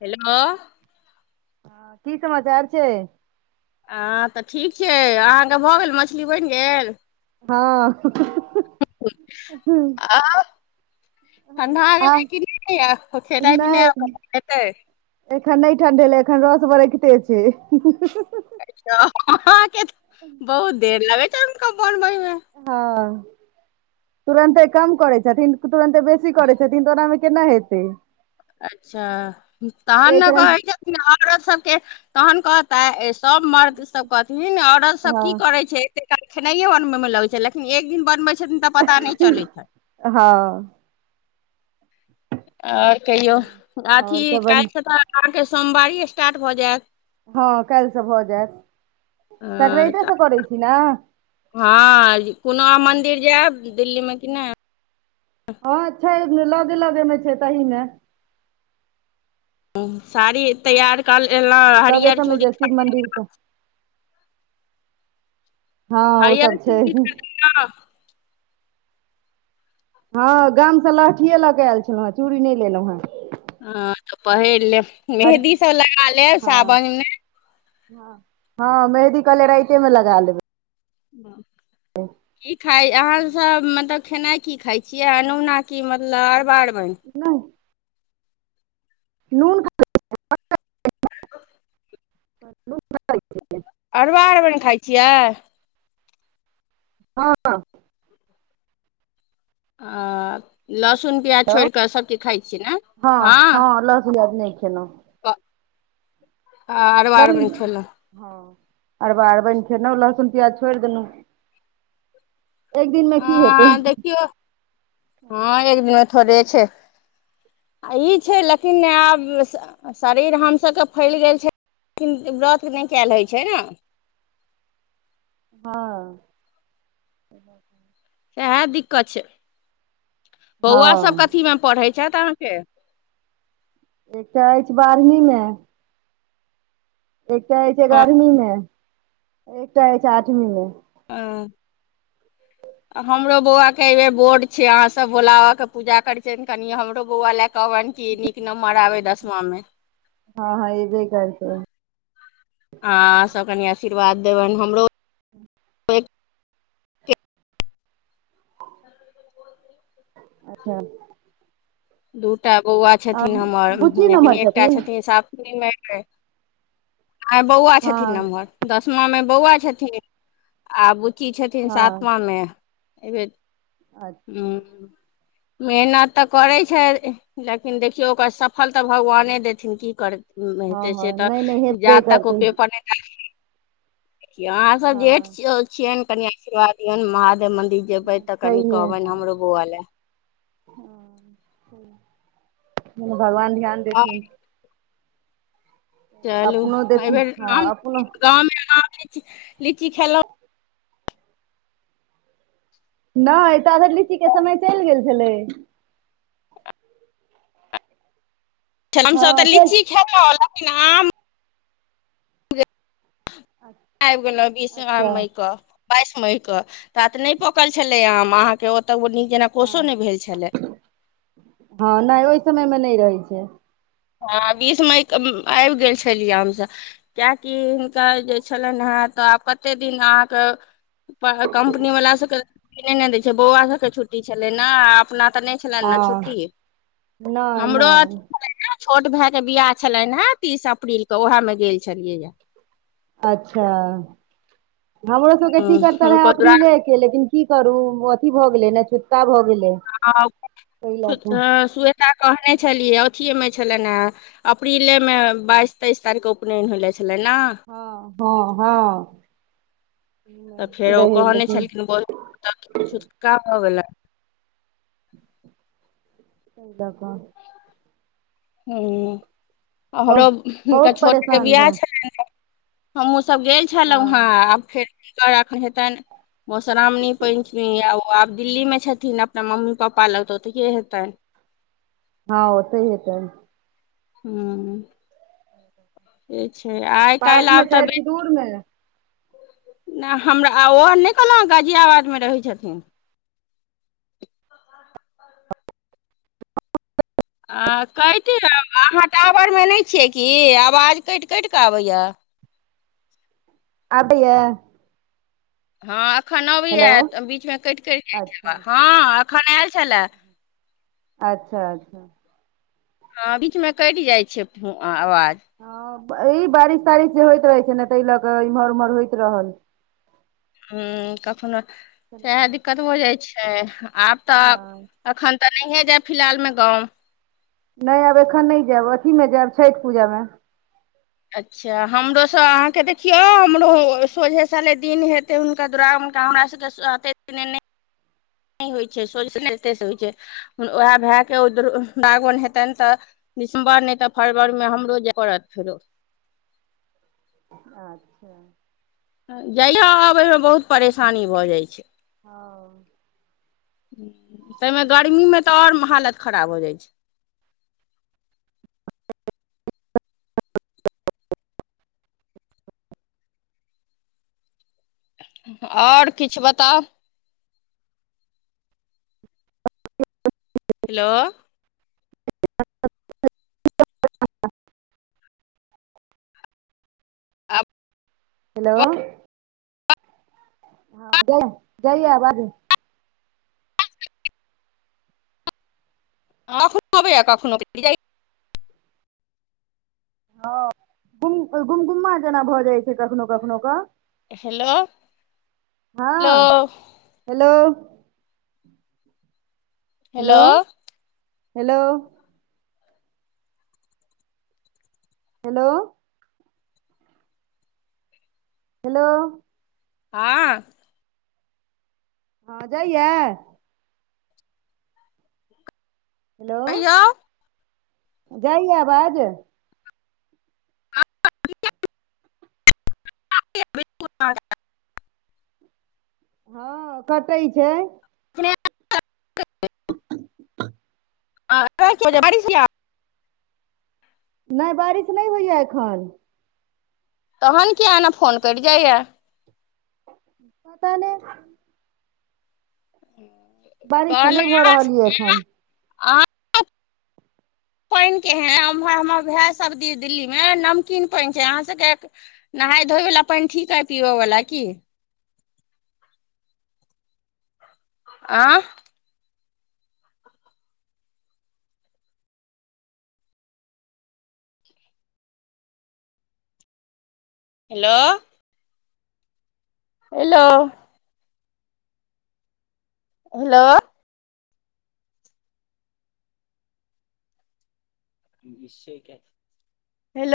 Hello हँ की समाचार छै हँ तऽ ठीक छै अहाँके भऽ गेल मछली बनि गेल हँऽ हुं हुं हूं [inaudible] आउ ठंढा गेलै कि निनीया खेनाय पिनाइ नहि करन खेतय [unintelligible] एखन नहि ठंडेलै एखन रस बरैकते छियै आइ जाउ अहाॅं के बहुत देर लगे छैन हुनका बनबै मे [unintelligible] हँ तुरन्ते कम करै छथिन तुरन्ते बेसी करै छथिन तऽ ओनामे केना हेतै अच्छा तहन ने एक रंग कहै छथिन औरत सभके तहन कहता सब मर्द सब कहथिन औरत सब हँ की करै छै एते काल खेनाइयो बनबै मे लगै छै लेकिन एक दिन बनबै छथिन तऽ पता नहि चलै छनि हँ आओर कहियौ अथी आओर सब बढ़ि काल्हिसँ तऽ अहाँके सोमवारी स्टार्ट भऽ जायत हँ काल्हिसँ भऽ जायत हँ तऽ सकरातेसँ करै छी ने हँ हँ कोनाह मन्दिर जायब दिल्ली मे कि नहि हँ छै लगे लगे मे छै तहि मे साड़ी तैयार कर एलहुँ हरियर चूड़ी [unintelligible] मन्दिर तऽ हँ ओ हरियर सब चुड़ी छै किनहुं हँ गामसँ लहठियए लऽ कऽ आयल छलहुँ हेँ चूड़ी नहि लेलहुँ हेँ हँ तऽ पहिर लेब, हर मेहदी सब लगा लेब हँ सावन में। हँ, हॉं मेहदी कहलियै राइते मे लगा लेबै। कि खाइ, अहाँ सब मतलब खेनाइ कि खाइ छियै? अनुना की मतलब अरबा अरबैन? नै। नून ख [inaudible] हलो [unintelligible] छथिन अरबा अरबैन खाइ छियै? हँऽ। अऽ लहसुन प्याज छोडी कऽ सब किछु खाइ छियै ने? हँ। हाॅं लहसुन प्याज नैय खेलौं। ब, अरबा लहसुन अरबैन खेलौं? हँ, अरबा अरबैन खेलौं, लहसुन प्याज छोड़ि देलौं। की हेतै आ देखियौ, हँ एक दिनमे थोड़े छै। आ ई छै लेकिन आब शरीर हम सब के फैल गेल छै किन ब्रॉत नैय कैऽल होइ छै न। हँऽ। सेहा दिक्कत छै। हँ बौआ सब कथी मे पढ़ै छैथ अहाँके? एकटा अछि बारहवीं में। एकटा अछि ह एगारहमी में, एकटा अछि आठमीं में। अऽ। हमरो बौआ के अइबे बोर्ड छै, अहाँ सब भोलाबाबा के पूजा करे छियैन, कनि हमरो बौआ लैऽ कहबैन। की नीक नम्बर आबै दसमा में। हँ-हँ एबे करतै। आहॉं सब कनि आशीर्वाद देबैन हमरो [inaudible] अच्छा। दूटा बौआ आ छथिन हमर, बुच्ची लेकिन नमहर एकटा छथिन सातमी में। कै आइ बौआ छथिन हँ नमहर, दसमा में बौआ छथिन। आ बुच्ची छथिन हँ सातमा में, अईबेर अच्छा ह्म्म मेहनत तऽ करैत छैथ, लेकिन देखियौ ओकर सफल तऽ भगवाने देथिन की कर में हँ होइते छै हँ तऽ, नहि नहि हेबे जात तक ओ करतै पेपर नैय देलखिन देखियौ अहाँ सब हँ जेठ छिअ-छियैन, कनि आशीर्वाद दियौन महादेव मन्दिर जेबै हँ तऽ कनि कहबैन हमरो बौआ लैऽ। हाॅं ठीक, भगवान ध्यान आ देथिन। चलू अपनो देथिन अइबेर हँ अपनो आम-गाँव में आम ली-लीची खेलौं? नैय ताऽ धैर लीची के समय चैल गेल छलै। छल, हमसब हँ तऽ चल लीची खेलौं लेकिन आम [inaudible] आबि गेलौं बीसा अच्छा मई क बाइस मई क। तात नैय पकल छलै आम, अहाँके ओतऽ नीक जेना कोसो हँ नैय भेल छलै। हँ नैय ओहि समय में नैय रहै छै। हँ बीस मई क ब-आइब गेल छलियै हमसब। किएकि हिनकर जे छेलएनहेँ तऽ आब कतेक दिन अहाँक कम्पनीवला सभके छुट्टी नै ने दै छै, बौआ सभके छुट्टी छलै ना। आ अपना तऽ नै छलनि ने हँ छुट्टी नहि हमरो अथ नहि छल। छोट भेअ के बियाह छलैन हे तीस अप्रील क, उएहे मे गेल छलियै ये। अच्छा। हमरो सबके हूँ, टीकट त रहै हुनको दुरा अप्रीले। लेकिन की करू अथी भऽ गेलै ने छुतका भऽ गेलै। ताहि लऽ कऽ आ स्वेता कहने छलियै अथिए मे छलेन ह। अप्रीले मे बाइस तेइस तारीखक उपनयन होले छलै ने। ह- ह- ह। तऽ फेर ओ कहने लेकिन छलखिन बोल छुटका भऽ गेलन। [unintelligible] ह हमरो बहुत हुनकर बहुत छोटके परेशान बिआह भऽ छलैनहे। हमहूँसभ गेल छलहुँ हेँ हँ आब फेर हुनकर एखन हेतनि। मधुश्रावणी, पंचमी आ ओ आब दिल्ली मे छथिन अपना मम्मी पापा लग तऽ ओतऽ के हेतन। ह ओतेऽ हेतन। हू। से छै आइ पास काल्हि मे आब तऽ छथि बे कि दूर मे नाअ हमरा आ ओ नै कहलहुँ गाजियाबादमे रहै छथिन। आ कैटे अहाँ टावरमे नै छियै कि आवाज कैट - कैट कऽ आबैइया। आबैइये। हँ अखन हेलो अबैये बीचमे कैट - कैट जाइ छै अच्छा आवाज ह एखन आयल छलए। अच्छा - अच्छा। ह बीच मे कैट जाइ छै आवाज। ह ई बारिश - तारिश जे होइत रहै छै ने, तै लऽ क इम्हर - उम्हर होइत रहल। हु कखनो सेहे दिक्कत हो जाइ छै, आब तऽ। हँ अखन तऽ नहिए जायब फिलहाल मे गाँव। नहि आब एखन नहि जायब, अथीमे जायब छठि पूजामे। अच्छा हमरोसँ अहाँके देखियौ हमरो सोझे साले दिन हेत। हेतै हुनका दुरागमन के हमरा सबके साते नै। नै होइ छै, सोझे से होइ छै उएह भए के दुरागमन हेतनि तऽ दिसम्बर नै तऽ फरवर में हमरो जै परत फेरो। [unintelligible] जाइए-आबए में बहुत परेशानी भऽ जाइ छै। हँ। तै में गर्मी में तऽ और हालत खराब हो जाइ छै। और किछ बताउ? हेलो। [unintelligible] आब हेलो। हँ जाए जाइया अबाज। ह कखनो अबैया कखनो कऽ कइट जाइया। ह गुम - गुम-गुम्मा जेना भऽ जाइ छै कखनो - कखनो कऽ हेलो लो। हँ hello. Hello hello hello. Hello. Hello. हाँ। हँ, जाइयैऽ? हेलो, कहियौ जाइयाऽ आबाज? [unintelligible] हँ, कटै छै। [unintelligible] [unintelligible] बारिश यैऽ नै, बारिश नै होइयाऽ एखन। तहन कियाऽ एना फोन कइट जाइयाऽ? पता नै। [inaudible] बारिश तऽ नहि भऽ कहलास रहल यऽ एखन [unintelligible] पइन केहेन? उम्हर हमर भैऽ सब दि दिल्ली में नमकीन पइन छै अहाँ सबके नहाय धोइयो वला पइन ठीक अय पीबऽ वला की? आं? हेलो। हेलो। हेलो। [unintelligible] हेलो।